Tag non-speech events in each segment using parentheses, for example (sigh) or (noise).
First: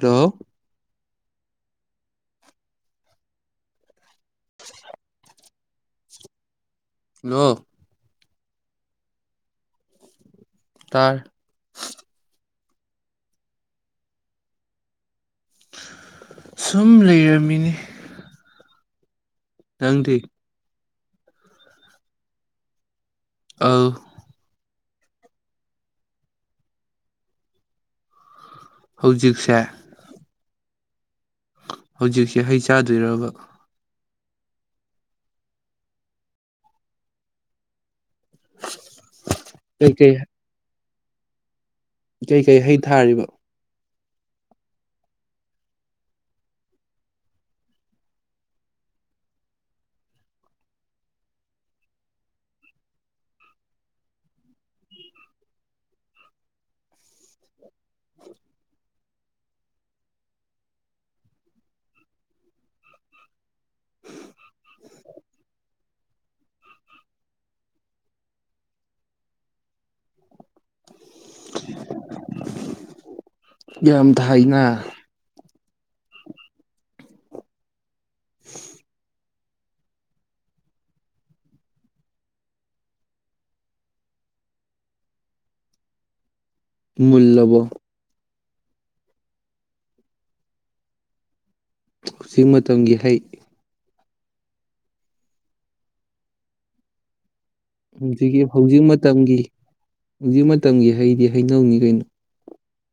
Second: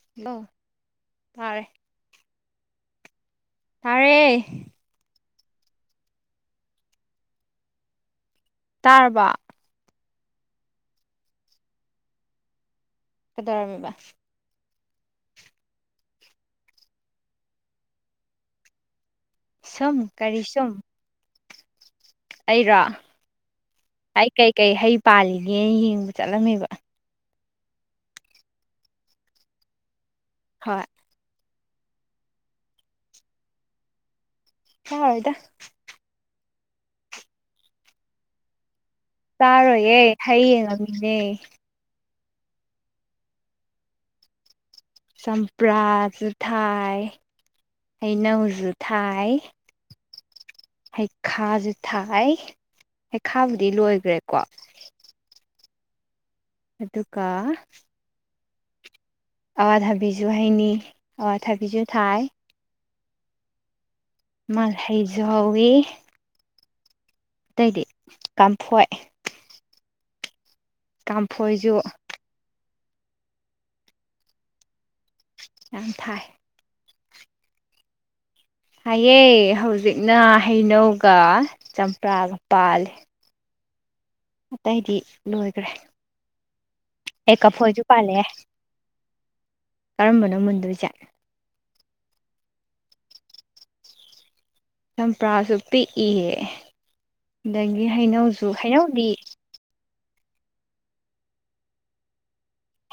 Hello hello ꯇꯥꯔꯦ ꯇꯔꯦ hello ꯇꯥꯔꯕ ꯇꯔ ꯐꯗꯔꯃꯤ ꯁꯨꯝ ꯂꯩꯔꯝꯃꯤꯅꯤ ꯁꯨꯝ ꯅꯪꯗꯤ ꯀꯔꯤ ꯁꯨꯝ ꯑꯩꯔꯥ ꯑꯧ ꯑꯩꯥꯏ ꯀꯥꯏ ꯀꯥꯏ ꯍꯥꯏꯩ ꯄꯥꯜꯂꯤꯒꯦ ꯌꯦꯡꯕ ꯆꯠꯂꯝꯃꯦꯕ ꯍꯧꯖꯤꯛꯁꯦ ꯍꯣꯏ ꯍꯧꯖꯤꯛꯁꯦ ꯍꯩ ꯆꯥꯗꯣꯏꯔꯕ ꯍ ꯍꯣꯏꯗ ꯆꯥꯔꯣꯏꯌꯦꯦ ꯀꯩꯀꯩ ꯍꯌꯦꯡ ꯑꯗꯨꯝ ꯏꯗꯦ ꯀꯩꯀꯩ ꯍꯩ ꯊꯥꯔꯤꯕ ꯆꯝꯄ꯭ꯔꯥꯁꯨ ꯊꯥꯏ ꯍꯩꯅꯧꯁꯨ ꯊꯥꯏ ꯍꯩꯈꯥꯁꯦ ꯊꯥꯏ ꯍꯩꯈꯥꯕꯨꯗꯤ ꯂꯣꯏꯈ꯭ꯔꯦꯀꯣ ꯑꯗꯨꯒ ꯑꯋꯥꯊꯥꯕꯤꯁꯨ ꯍꯩꯅꯤ ꯑꯋꯥꯊꯥꯕꯤꯁꯨ ꯊꯥꯏ ꯎ ꯃꯥꯜ ꯍꯩꯖꯧꯋꯤ ꯑꯇꯩꯗꯤ ꯀꯝꯐꯣꯏ ꯇꯝꯐꯣꯏꯁꯨ ꯌꯥꯝ ꯊꯥꯏꯅ ꯌꯥꯪ ꯊꯥꯏ ꯍꯥꯏꯌꯦ ꯍꯧꯖꯤꯛꯅ ꯍꯩꯅꯧꯒ ꯆꯝꯄ꯭ꯔꯥꯒ ꯄꯥꯜꯂꯤ ꯑꯇꯩꯗꯤ ꯂꯣꯏꯈ꯭ꯔꯦ ꯑꯦ ꯃꯨꯜꯂꯕꯣ ꯐꯧꯖꯤꯨ ꯄꯂꯦ ꯀꯔꯝꯕꯅꯣ ꯃꯨꯟꯗꯣꯏꯁꯦ ꯍꯧꯖꯤꯛ ꯃꯇꯝꯒꯤ ꯍꯩ ꯆꯝꯄ꯭ꯔꯥꯁꯨ ꯄꯤꯛꯏꯍꯦ ꯑꯗꯒꯤ ꯍꯧꯖꯤꯛꯀꯤ ꯍꯩꯅꯧꯁꯨ ꯍꯧꯖꯤꯛ ꯍꯩꯅꯧꯗꯤ ꯃꯇꯝꯒꯤ ꯍꯧꯖꯤꯛ ꯃꯇꯝꯒꯤ ꯍꯩꯗꯤ ꯍꯩꯅꯧꯅꯤ ꯀꯩꯅꯣ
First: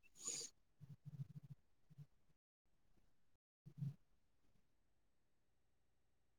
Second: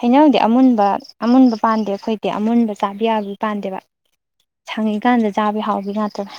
ꯍꯩꯅꯧꯗꯤ ꯑꯃꯨꯟꯕ ꯑꯃꯨꯟꯕ ꯄꯥꯟꯗꯦ ꯑꯩꯈꯣꯏꯗꯤ ꯑꯃꯨꯟꯕ ꯆꯥꯕ ꯌꯥꯕ ꯄꯥꯟꯗꯦꯕ ꯁꯪꯉꯤꯀꯥꯟꯗ ꯆꯥꯕ ꯍꯥꯎꯕꯤ ꯉꯥꯛꯇꯕ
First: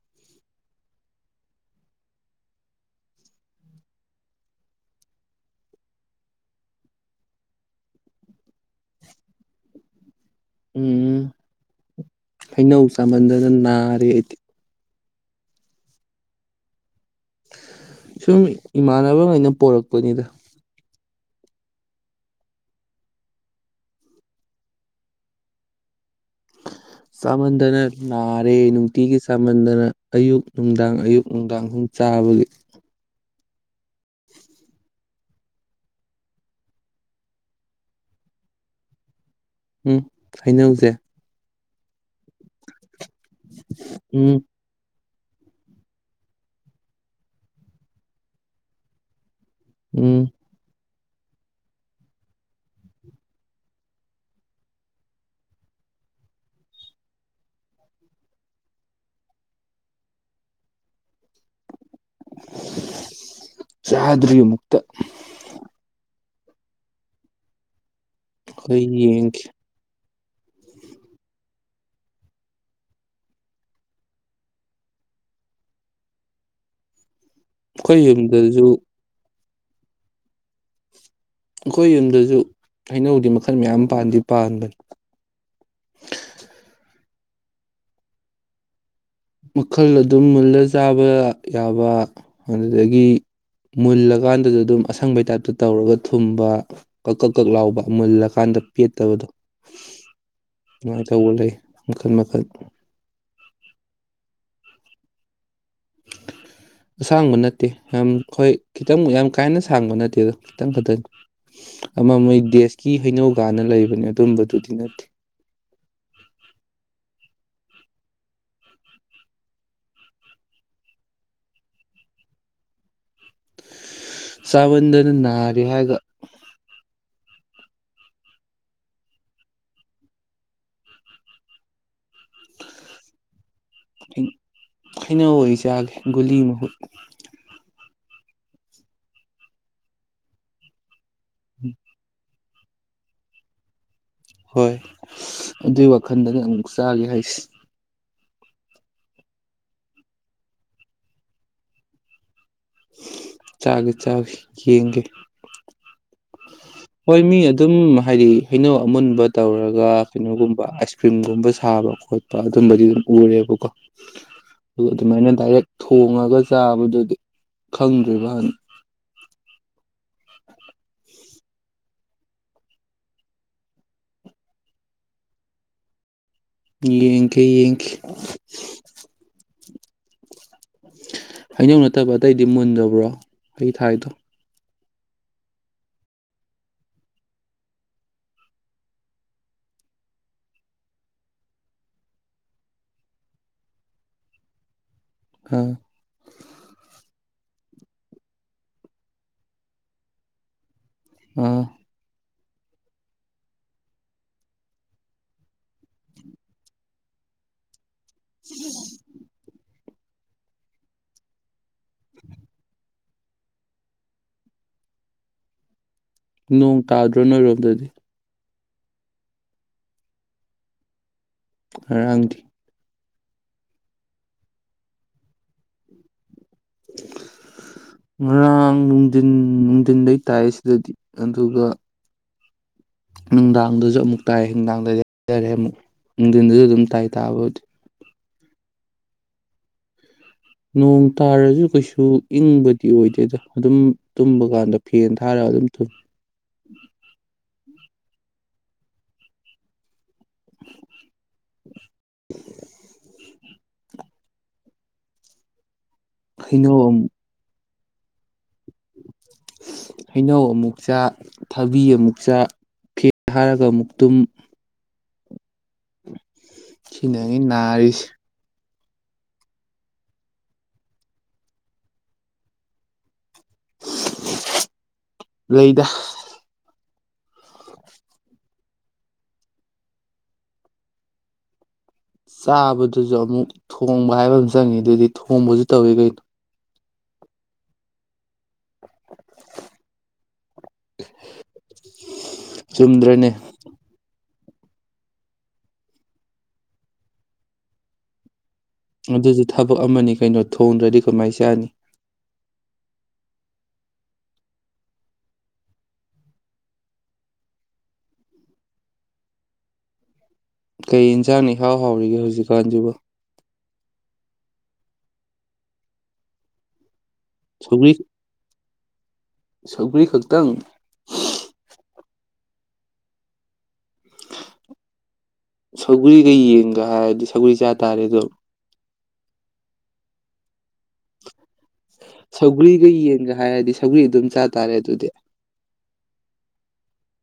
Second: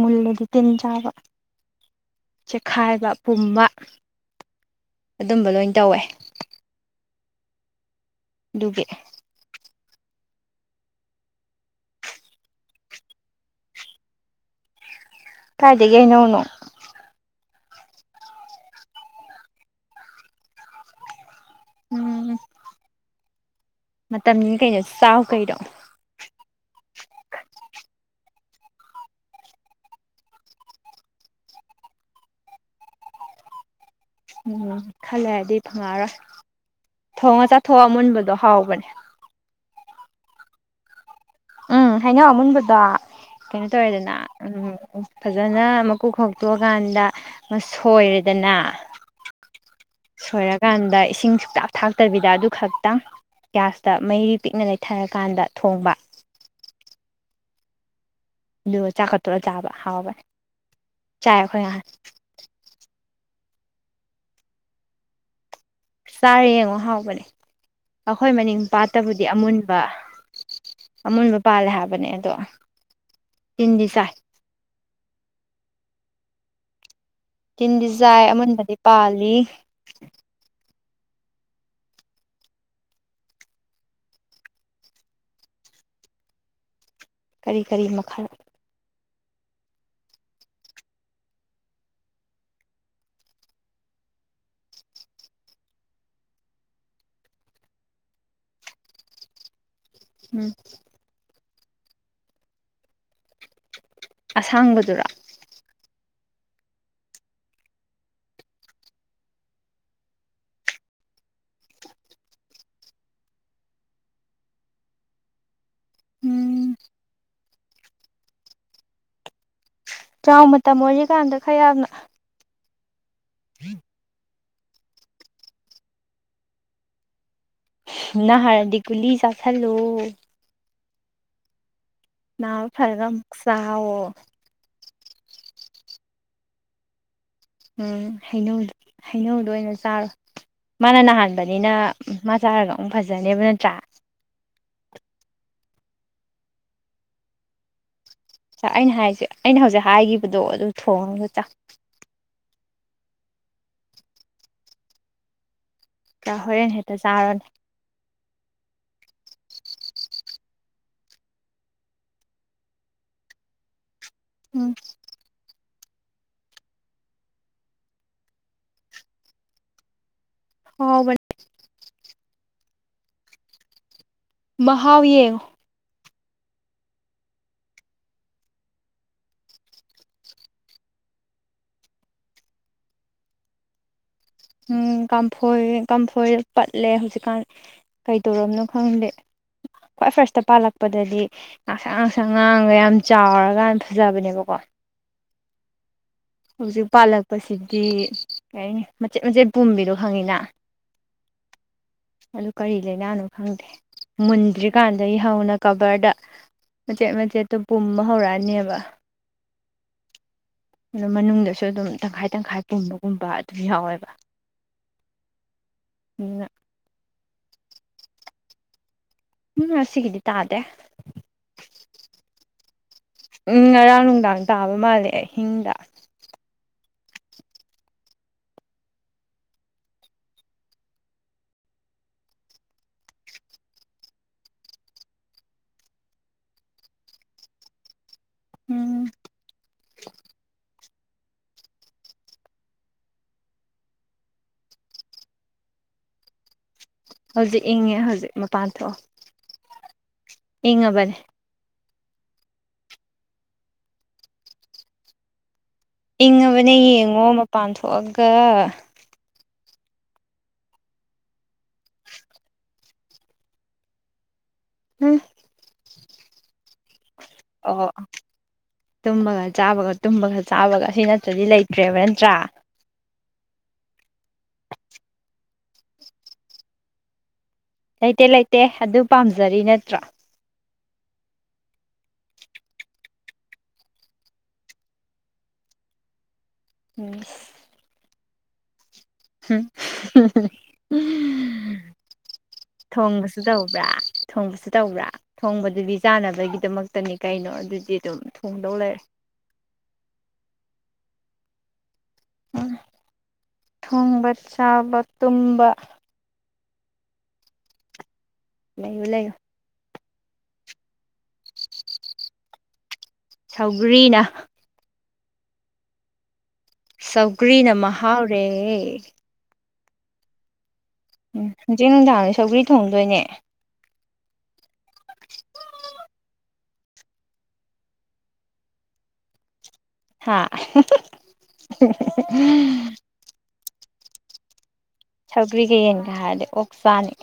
ꯃꯨꯜꯂꯗꯤ ꯇꯤꯟ ꯆꯥꯕ ꯆꯦꯛꯈꯥꯏꯕ ꯄꯨꯝꯕ ꯑꯗꯨꯝꯕ ꯂꯣꯏ ꯇꯧꯋꯦ ꯗꯨꯕꯦ ꯎꯝ ꯑꯩꯅꯧ ꯆꯥꯃꯜꯗꯅ ꯅꯥꯔꯦ ꯑꯩꯗꯤ ꯀꯥꯏꯗꯒꯩꯅꯧꯅ ꯁꯨꯝ ꯏꯃꯥꯟꯅꯕꯉꯩꯅ ꯄꯣꯔꯛꯄꯅꯤꯗ ꯎꯝ ꯃꯇꯝꯁꯤ ꯀꯩꯅꯣ ꯆꯥꯎ ꯀꯩꯅꯣ ꯆꯥꯃꯟꯗꯅ ꯅꯥꯔꯦ ꯅꯨꯡꯇꯤꯒꯤ ꯆꯥꯃꯟꯗꯅ ꯑꯌꯨꯛ ꯅꯨꯡꯗꯥꯡ ꯑꯌꯨꯛ ꯅꯨꯡꯗꯥꯡ ꯑꯍꯨꯝ ꯆꯥꯕꯒꯤ ꯎꯝ ꯈꯜꯂꯦ ꯑꯗꯨꯗꯤ ꯐꯪꯉꯛꯔꯣꯏ ꯊꯣꯡꯉ ꯆꯥꯊꯣꯛꯑ ꯃꯨꯟꯕꯗꯣ ꯍꯥꯎꯕꯅꯦ ꯎꯝ ꯍꯥꯏꯩꯅꯧꯁꯦ ꯎꯝ ꯍꯥꯏꯩꯅꯧ ꯑꯃꯨꯟꯕꯗꯣ ꯀꯩꯅꯣ ꯇꯧꯋꯦꯗꯅ ꯎꯝ ꯎꯝ ꯐꯖꯅ ꯃꯀꯣꯛ ꯈꯣꯛꯇꯣꯛꯑꯀꯥꯟꯗ ꯁꯣꯏꯔꯦꯗꯅ ꯎꯝ ꯁꯣꯏꯔ ꯀꯥꯟꯗ ꯏꯁꯤꯡ ꯁꯨꯛꯇꯥꯛ ꯊꯥꯛꯇꯕꯤꯗ ꯑꯗꯨ ꯈꯛꯇꯪ ꯒ꯭ꯌꯥꯁꯇ ꯃꯩꯔꯤ ꯄꯤꯛꯅ ꯂꯩꯊꯔꯀꯥꯟꯗ ꯊꯣꯡꯕ ꯑꯗꯨꯒ ꯆꯥꯈꯠꯇꯔ ꯆꯥꯕ ꯍꯥꯎꯕꯅꯦ ꯆꯥꯏ ꯑꯩꯈꯣꯏ ꯉꯥꯏꯍꯥꯟ ꯆꯥꯗꯔꯤꯌ ꯃꯨꯛꯇ ꯆꯥꯔꯦ ꯌꯦꯡꯉꯣ ꯍꯥꯎꯕꯅꯦ ꯑꯩꯈꯣꯏ ꯃꯅꯤꯡ ꯑꯩꯈꯣꯏ ꯄꯥꯠꯇꯕꯨꯗꯤ ꯌꯦꯡꯈꯤ ꯑꯃꯨꯟꯕ ꯑꯃꯨꯟꯕ ꯄꯥꯜꯂꯦ ꯍꯥꯏꯕꯅꯦ ꯑꯗꯣ ꯇꯤꯟꯗꯤ ꯆꯥꯏ ꯇꯤꯟꯗꯤ ꯑꯩꯈꯣꯏ ꯆꯥꯏ ꯌꯨꯝꯗꯁꯨ ꯑꯃꯟꯕꯗꯤ ꯄꯥꯜꯂꯤ ꯑꯩꯈꯣꯏ ꯌꯨꯝꯗꯁꯨ ꯍꯩꯅꯧꯗꯤ ꯃꯈꯜ ꯃꯌꯥꯝ ꯄꯥꯟꯗꯤ ꯄꯥꯟꯕꯅꯤ ꯀꯔꯤ ꯀꯔꯤ ꯃꯈꯜ ꯃꯈꯜ ꯑꯗꯨꯝ ꯃꯨꯜꯂ ꯆꯥꯕ ꯌꯥꯕ ꯑꯗꯨꯗꯒꯤ ꯃꯨꯜꯂꯀꯥꯟꯗꯁꯨ ꯑꯗꯨꯝ ꯑꯁꯪꯕꯩ ꯇꯥꯏꯞꯇ ꯇꯧꯔꯒ ꯊꯨꯝꯕ ꯀꯛ ꯀꯛ ꯀꯛ ꯂꯥꯎꯕ ꯃꯨꯜꯂꯀꯥꯟꯗ ꯄꯦꯠꯇꯕꯗꯣ ꯎꯝ ꯃꯥꯏꯅ ꯇꯧꯕ ꯂꯩ ꯃꯈꯜ ꯃꯈꯜ ꯑꯁꯥꯡꯕꯗꯨꯔ ꯑꯁꯥꯡꯕ ꯅꯠꯇꯦ ꯌꯥꯝ ꯍꯣꯏ ꯈꯤꯇꯪ ꯌꯥꯝ ꯀꯥꯏꯅ ꯁꯥꯡꯕ ꯅꯠꯇꯦ ꯑꯗꯣ ꯈꯤꯇꯪ ꯈꯛꯇꯪ ꯑꯃ ꯃꯣꯏ ꯗꯦꯁꯀꯤ ꯍꯩꯅꯧꯒꯥꯟꯅ ꯂꯩꯕꯅꯦ ꯑꯗꯨꯝꯕꯗꯨꯗꯤ ꯅꯠꯇꯦ ꯎꯝ ꯆꯥꯎ ꯃꯇꯝ ꯑꯣꯏꯔꯤꯀꯥꯟꯗ ꯈꯔ ꯌꯥꯝꯅ ꯍꯝ ꯁꯕꯟꯗꯅꯅꯥꯔ ꯍꯥꯏꯒ ꯅꯍꯔꯗꯒꯂꯤ ꯆꯂꯣ ꯅꯅꯥ ꯐꯔꯒ ꯆꯥꯎꯑꯣ ꯈꯩꯅꯧ ꯑꯣꯏ ꯆꯥꯒꯦ ꯒꯨꯂꯤ ꯃꯍꯨꯠ ꯎꯝ ꯍꯩꯅꯧ ꯍꯩꯅꯧꯗꯣ ꯑꯣꯏꯅ ꯆꯥꯔꯣꯏ ꯃꯥꯅ ꯅꯍꯥꯟ ꯅꯤꯅ ꯆꯥꯔꯒ ꯑꯃꯨꯛ ꯐꯖꯅꯦꯕ ꯅꯠꯇ꯭ꯔꯥ ꯍꯣꯏ ꯑꯗꯨꯏ ꯋꯥꯈꯜꯗꯅꯦ ꯑꯃꯨꯛ ꯆꯥꯒꯦ ꯍꯥꯏꯁ ꯥꯛ ꯑꯩꯅ ꯍꯥꯏꯁꯦ ꯑꯩꯅ ꯍꯧꯖꯤꯛ ꯍꯥꯏꯈꯤꯕꯗꯣ ꯑꯗꯨ ꯊꯣꯡꯉꯒ ꯆ ꯆꯥꯛꯒꯦ ꯆꯥꯛ ꯌꯦꯡꯒꯦ ꯆꯥ ꯍꯣꯔꯦꯟ ꯍꯦꯛꯇ ꯍꯣꯏ ꯃꯤ ꯆꯥꯔꯣꯅꯦ ꯑꯗꯨꯝ ꯍꯥꯏꯗꯤ ꯀꯩꯅꯣ ꯑꯃꯨꯟꯕ ꯇꯧꯔꯒ ꯀꯩꯅꯣꯒꯨꯝꯕ ꯑꯥꯏꯁ ꯀ꯭ꯔꯤꯝꯒꯨꯝꯕ ꯁꯥꯕ ꯈꯣꯠꯄ ꯑꯗꯨꯝꯕꯗꯤ ꯑꯗꯨꯝ ꯎꯔꯦꯕꯀꯣ ꯎꯝ ꯑꯗꯨ ꯑꯗꯨꯃꯥꯏꯅ ꯗꯥꯏꯔꯦꯛ ꯊꯣꯡꯉꯒ ꯆꯥꯕꯗꯨꯗꯤ ꯈꯪꯗ꯭ꯔꯤꯕꯅꯤ ꯍꯥꯎ ꯃꯍꯥꯎ ꯌꯦ ꯌꯦꯡ ꯀꯦ ꯌꯦꯡꯈꯤ ꯍꯩꯅꯧ ꯅꯠꯇꯕ ꯑꯇꯩꯗꯤ ꯃꯨꯟꯗꯕ꯭ꯔꯣ ꯑꯩ ꯊꯥꯏꯗꯣ ꯎꯝ ꯀꯥꯡꯝꯐꯣꯏ ꯀꯝꯐꯣꯏꯗ ꯄꯠꯂꯦ ꯍꯧꯖꯤꯛꯀꯥꯟ ꯀꯩꯗꯧꯝꯅꯣ ꯈꯪꯗꯦ ꯈ꯭ꯋꯥꯏ ꯐꯥꯔꯁꯇ ꯄꯥꯜꯂꯛꯄꯗꯗꯤ ꯉꯥꯡꯁꯥꯡ ꯉꯥꯡꯁꯥꯡ ꯉꯥꯡꯒ ꯌꯥꯝ ꯆꯥꯎꯔꯀꯥꯟ ꯐꯖꯕꯅꯦꯕꯀꯣ ꯎꯝ ꯍꯧꯖꯤꯛ ꯄꯥꯜꯂꯛꯄꯁꯤꯗꯤ ꯀꯔꯤ ꯍꯥꯏꯅꯤ ꯃꯆꯦꯠ ꯃꯆꯦꯠ ꯄꯨꯝꯕꯤꯗꯣ ꯈꯪꯉꯤꯅ ꯑꯝ ꯑꯗꯨ ꯀꯔꯤ ꯂꯥꯏꯅꯥꯅꯣ ꯈꯪꯗꯦ ꯃꯨꯟꯗ꯭ꯔꯤꯀꯥꯟꯗꯒꯤ ꯍꯧꯅ ꯀꯕꯔꯗ ꯃꯆꯦꯠ ꯃꯆꯦꯠꯇꯣ ꯄ ꯑꯃ ꯍꯧꯔꯛꯑꯅꯦꯕ ꯑꯣ ꯃꯅꯨꯡꯗꯁꯨ ꯑꯗꯨꯝ ꯇꯪꯈꯥꯏ ꯇꯪꯈꯥꯏ ꯄꯨꯝꯕꯒꯨꯝꯕ ꯑꯗꯨꯝ ꯌꯥꯎꯋꯦꯕ ꯑꯗꯨꯅ ꯅꯣꯡ ꯇꯥꯗ ꯔꯅ ꯔꯣꯝꯗꯗꯤ ꯎꯝ ꯁꯤꯒꯗꯤ ꯇ ꯑꯗꯦ ꯑꯪꯗꯤ ꯎꯝ ꯉꯔꯥꯡ ꯅꯨꯡꯗꯥꯡ ꯇꯥꯕ ꯃꯥꯜꯂꯦ ꯑꯍꯤꯡꯗ ꯉꯔꯥꯡ ꯅꯨꯡꯊꯤꯟ ꯅꯨꯡꯊꯤꯟꯗꯩ ꯇꯥꯏ ꯁꯤꯗꯗꯤ ꯑꯗꯨꯒ ꯅꯨꯡꯗꯥꯡꯗꯁꯨ ꯑꯃꯨꯛ ꯇꯥꯏ ꯍꯅꯨꯡꯗꯥꯡꯗꯗꯤ ꯍꯥꯏꯇꯥꯔꯦ ꯑꯃꯨꯛ ꯅꯨꯡꯊꯤꯟꯗꯁꯨ ꯑꯗꯨꯝ ꯇꯥꯏ ꯇꯥꯕꯗꯤ ꯎꯝ ꯅꯣꯡ ꯇꯥꯔꯁꯨ ꯀꯩꯁꯨ ꯏꯪꯕꯗꯤ ꯑꯣꯏꯗꯦꯗ ꯑꯗꯨꯝ ꯇꯨꯝꯕ ꯀꯥꯟꯗ ꯐꯦꯟ ꯊꯥꯔꯒ ꯑꯗꯨꯝ ꯇꯨꯝꯃꯤ ꯍꯧꯖꯤꯛ ꯏꯪꯉꯦ ꯍꯧꯖꯤꯛ ꯃꯄꯥꯟ ꯊꯣꯛꯑꯣ ꯏꯉꯕꯔꯦ ꯏꯪꯉꯕꯅꯦ ꯍꯩꯅꯧ ꯑꯃꯨꯛ ꯌꯦꯡꯉꯣ ꯃꯄꯥꯟ ꯊꯣꯛ ꯀꯒ ꯍꯩꯅꯧ ꯑꯃꯨꯛ ꯆꯥ ꯊꯕꯤ ꯑꯃꯨꯛ ꯆꯥ ꯐꯦ ꯍꯥꯏꯔꯒ ꯑꯃꯨꯛ ꯇꯨꯝ ꯎꯝ ꯎꯝ ꯁꯤꯅꯉ ꯑꯣ ꯅꯥꯔꯤꯁꯦ ꯇꯨꯝꯕꯒ ꯆꯥꯕꯒ ꯇꯨꯝꯕꯒ ꯆꯥꯕꯒ ꯑꯁꯤ ꯅꯠꯇ꯭ꯔꯗꯤ ꯂꯩꯇ꯭ꯔꯦꯕ ꯅꯠꯇ꯭ꯔꯥ ꯂꯩꯗ ꯂꯩꯇꯦ ꯂꯩꯇꯦ ꯑꯗꯨ ꯄꯥꯝꯖꯔꯤ ꯅꯠꯇ꯭ꯔꯥ ꯆꯥꯕꯗꯨꯁꯨ ꯑꯃꯨꯛ ꯊꯣꯡꯕ ꯍꯥꯏꯕ ꯑꯃ ꯆꯪꯉꯤ ꯑꯗꯨꯗꯤ ꯊꯣꯡꯕꯁꯨ ꯇꯧꯏꯤ ꯀꯩꯅꯣ ꯎꯝ ꯆꯨꯝꯗ꯭ꯔꯅꯦ ꯊꯣꯡꯕꯁꯨ ꯇꯧꯕ꯭ꯔꯥ ꯊꯣꯡꯕꯁꯨ ꯇꯧꯕ꯭ꯔꯥ ꯊꯣꯡꯕꯗꯨꯗꯤ ꯆꯥꯅꯕꯒꯤꯗꯃꯛꯇꯅꯤ ꯀꯩꯅꯣ ꯑꯗꯨꯗꯤ ꯑꯗꯨꯝ ꯊꯣꯡꯗꯧ ꯂꯩꯔꯦ ꯑꯗꯨꯁꯨ ꯊꯕꯛ ꯑꯃꯅꯤ ꯀꯩꯅꯣ ꯊꯣꯡꯗ꯭ꯔꯗꯤ ꯀꯃꯥꯏ ꯆꯥꯅꯤ ꯊꯣꯡꯕ ꯆꯥꯎꯥꯎꯕ ꯇꯨꯝꯕꯥ ꯂꯩꯌ ꯂꯩꯌ ꯀꯩ ꯏꯟꯁꯥꯡꯅꯤ ꯍꯥꯎ ꯍꯥꯎꯔꯤꯒꯦ ꯍꯧꯖꯤꯛꯀꯥꯟꯁꯤꯕꯨ ꯁꯧꯒꯔꯤꯅ ꯁꯧꯒ꯭ꯔꯤꯅ ꯁꯧꯒ꯭ꯔꯤ ꯃꯍꯥꯎꯔꯦ (inaudible) ꯁꯧꯒ꯭ꯔꯤ ꯈꯛꯇꯪ ꯎꯝ ꯍꯧꯖꯤꯛ ꯅꯨꯡꯗꯥꯡꯗ ꯁꯧꯒ꯭ꯔꯤ ꯊꯣꯡꯗꯣꯏꯅꯦ ꯁꯧꯒꯔꯤꯒꯩ ꯌꯦꯟꯒ ꯍꯥꯏꯔꯗꯤ ꯁꯒꯔꯤ ꯆꯥ ꯇꯥꯔꯦ ꯑꯗꯣ ꯍꯥꯥ ꯁꯒꯂꯤ ꯀꯩ ꯌꯦ ꯍ ꯍꯥꯏꯁ ꯁꯧꯔꯤ ꯑꯗꯨꯝ ꯆꯥꯔꯦ ꯁꯧꯒ꯭ ꯀꯌꯦ ꯌꯥꯗꯤ ꯑꯣꯁꯥꯅꯤ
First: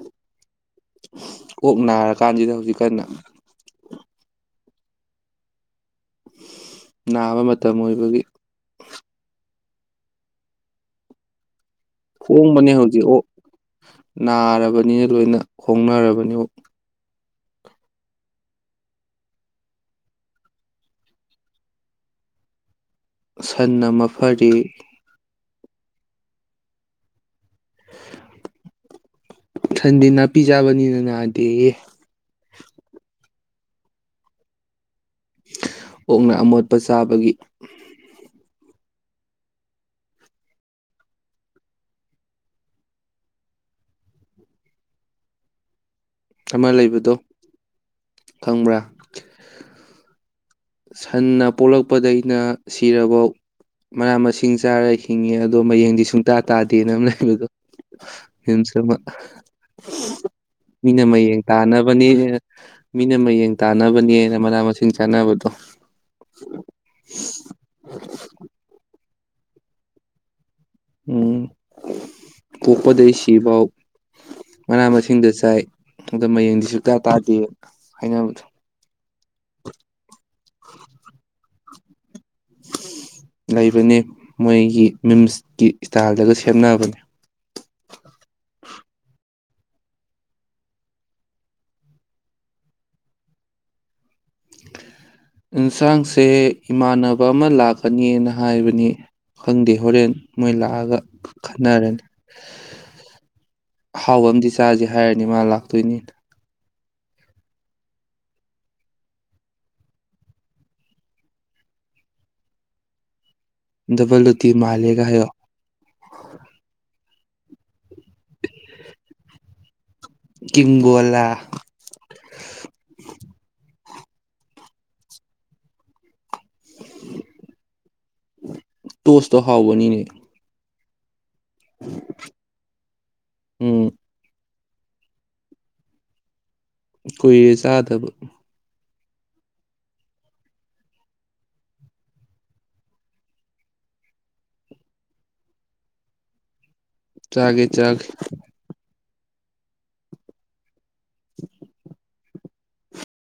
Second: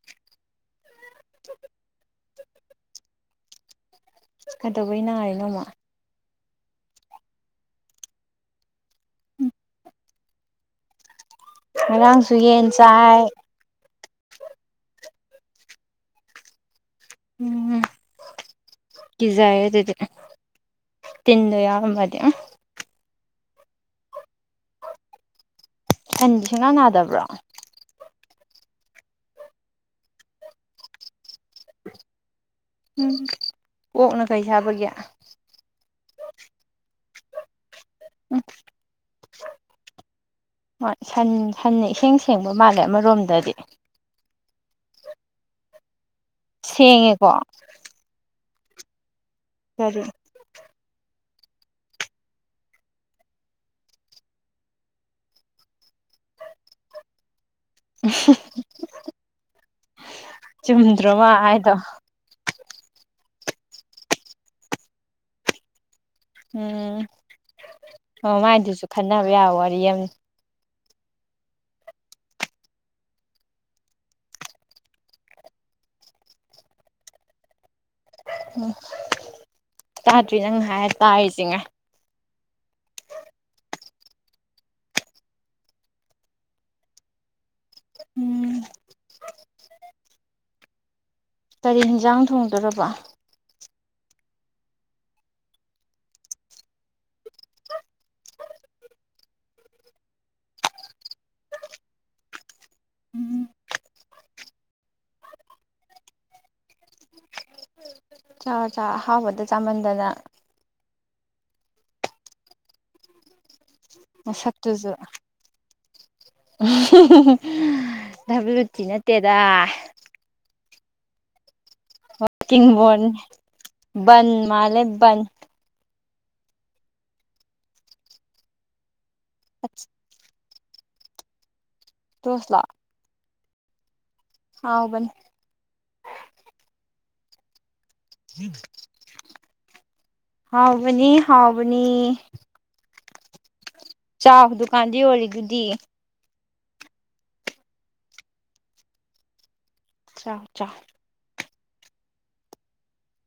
(inaudible) ꯑꯣꯅ ꯀꯥꯟꯁꯤꯗ ꯍꯧꯖꯤꯛ ꯀꯟꯅ ꯀꯩꯗꯧꯕꯩ ꯅꯥꯉꯔ ꯅꯣꯡꯃ ꯅꯥꯕ ꯃꯇꯝ ꯑꯣꯏꯕꯒꯤ ꯉꯔꯥꯡꯁꯨ ꯌꯦꯟ ꯍꯣꯡꯕꯅꯦ ꯍꯧꯖꯤꯛ ꯆꯥꯏ ꯑꯣꯛ ꯅꯥꯔꯕꯅꯤꯅ ꯂꯣꯏꯅ ꯍꯣꯡꯅꯔꯕꯅꯤ ꯑꯣꯛ ꯎꯝ ꯀꯖꯥꯏ ꯑꯗꯨꯗꯤ ꯇꯤꯟꯗꯣ ꯌꯥꯎꯕꯗꯤ ꯑ ꯁꯟꯅ ꯃꯐꯔꯤ ꯍꯟ ꯁꯦꯡꯅꯥ ꯅꯥꯗꯕ꯭ꯔꯣ ꯁꯟꯗꯤ ꯅꯥꯄꯤ ꯆꯥꯕꯅꯤꯅ ꯅꯥꯗꯦ ꯎꯝ ꯀꯣꯛꯅ ꯀꯩ ꯁꯥꯕꯒꯦ ꯑꯣꯛꯅ ꯑꯃꯣꯠꯄ ꯆꯥꯕꯒꯤ ꯟ ꯁꯟ ꯏꯁꯤꯡꯦꯡ ꯁꯦꯡꯕ ꯃꯥꯜꯂꯦ ꯑꯃꯔꯣꯝꯗꯗꯤ ꯑꯃ ꯂꯩꯕꯗꯣ ꯁꯤꯦꯡꯉꯀꯣ ꯈꯪꯕ꯭ꯔꯥ ꯐꯔꯤ ꯁꯟꯅ ꯄꯣꯛꯂꯛꯄꯗꯩꯅ ꯁꯤꯔꯐꯥꯎ ꯃꯅꯥ ꯃꯁꯤꯡ ꯆꯥꯔ ꯍꯤꯡꯉꯦ ꯑꯗꯣ ꯃꯌꯦꯡꯗꯤ ꯁꯨꯡꯇꯥ ꯇꯥꯗꯦꯅ ꯑꯃ ꯂꯩꯕꯗꯣ ꯃꯤꯅ ꯆꯨꯝꯗ꯭ꯔꯣ ꯃꯥ ꯃꯌꯦꯡ ꯍꯥꯏꯗꯣ ꯇꯥꯅꯕꯅꯦ ꯃꯤꯅ ꯃꯌꯦꯡ ꯇꯥꯟꯅꯕꯅꯦꯅ ꯃꯅꯥ ꯃꯁꯤꯡ ꯆꯥꯅꯕꯗꯣ ꯎꯝ ꯍ ꯃꯥꯏꯗꯨꯁꯨ ꯈꯟꯅꯅꯕ ꯌꯥꯎ ꯋꯥꯔꯤ ꯑꯃ ꯎ ꯀꯣꯛꯄꯗ ꯁꯤꯐꯥꯎ ꯃꯅꯥ ꯃꯁꯤꯡꯗ ꯆꯥꯏ ꯑꯗ ꯃꯌꯦꯡꯗꯤ ꯁꯨꯛꯇ ꯇꯥꯗꯦ ꯍꯥꯏꯅꯕꯗꯣ ꯎꯝ ꯇꯥꯗ꯭ꯔꯤ ꯅꯪ ꯍꯥꯏꯔ ꯇꯥꯔꯤꯁꯤꯅꯦ ꯂꯩꯕꯅꯤ ꯃꯣꯏꯒꯤ ꯃꯤꯝꯁꯀꯤ ꯏꯁꯇꯥꯏꯜꯗꯒ ꯁꯦꯝꯦꯅꯕꯅꯤ ꯎꯝ ꯀꯔꯤ ꯌꯦꯟꯖꯥꯡ ꯊꯣꯡꯗꯣꯔꯕ ꯑꯦꯟꯁꯥꯡꯁꯦ ꯏꯃꯥꯟꯅꯕ ꯑꯃ ꯂꯥꯛꯀꯅꯤꯅ ꯍꯥꯏꯕꯅꯤ ꯈꯪꯗꯦ ꯍꯣꯔꯦꯟ ꯃꯣꯏ ꯂꯥꯛꯑꯒ ꯈꯟꯅꯔꯅꯤ ꯑꯍꯥꯎꯕ ꯑꯃꯗꯤ ꯆꯥꯁꯦ ꯍꯥꯏꯔꯅꯤ ꯃꯥ ꯂꯥꯛꯇꯣꯏꯅꯤꯅ ꯆ ꯆ ꯑꯍꯥꯎꯕꯗ ꯆꯥꯃꯟꯗꯅ ꯗꯕꯜꯂꯨꯇꯤ ꯃꯁꯛꯇꯨꯁꯨ ꯃꯥꯜꯂꯦꯒ ꯍꯥꯏꯌꯣ ꯕꯂꯨꯇꯤ ꯅꯠꯇꯦꯗ ꯍ ꯀꯒꯣꯂꯥ ꯟ ꯃꯥꯂꯦ ꯟ ꯇꯣꯁꯇ ꯍꯥꯎꯕꯅꯤꯅꯦ ꯇꯣꯁꯂꯥꯛ ꯎꯝ ꯍꯥꯎꯕꯅꯤ ꯀꯣꯏ ꯆꯥꯗ ꯇꯕ ꯍꯥꯎꯕꯅꯤ ꯍꯥꯎꯕꯅꯤ ꯆꯥꯛ ꯗꯨꯀꯥꯟꯗ ꯌꯣꯜꯂꯤꯦꯗꯨꯗꯤ ꯆꯥꯒꯦ ꯆꯒ ꯆꯥꯎ ꯆꯎ꯫ (inaudible) (inaudible)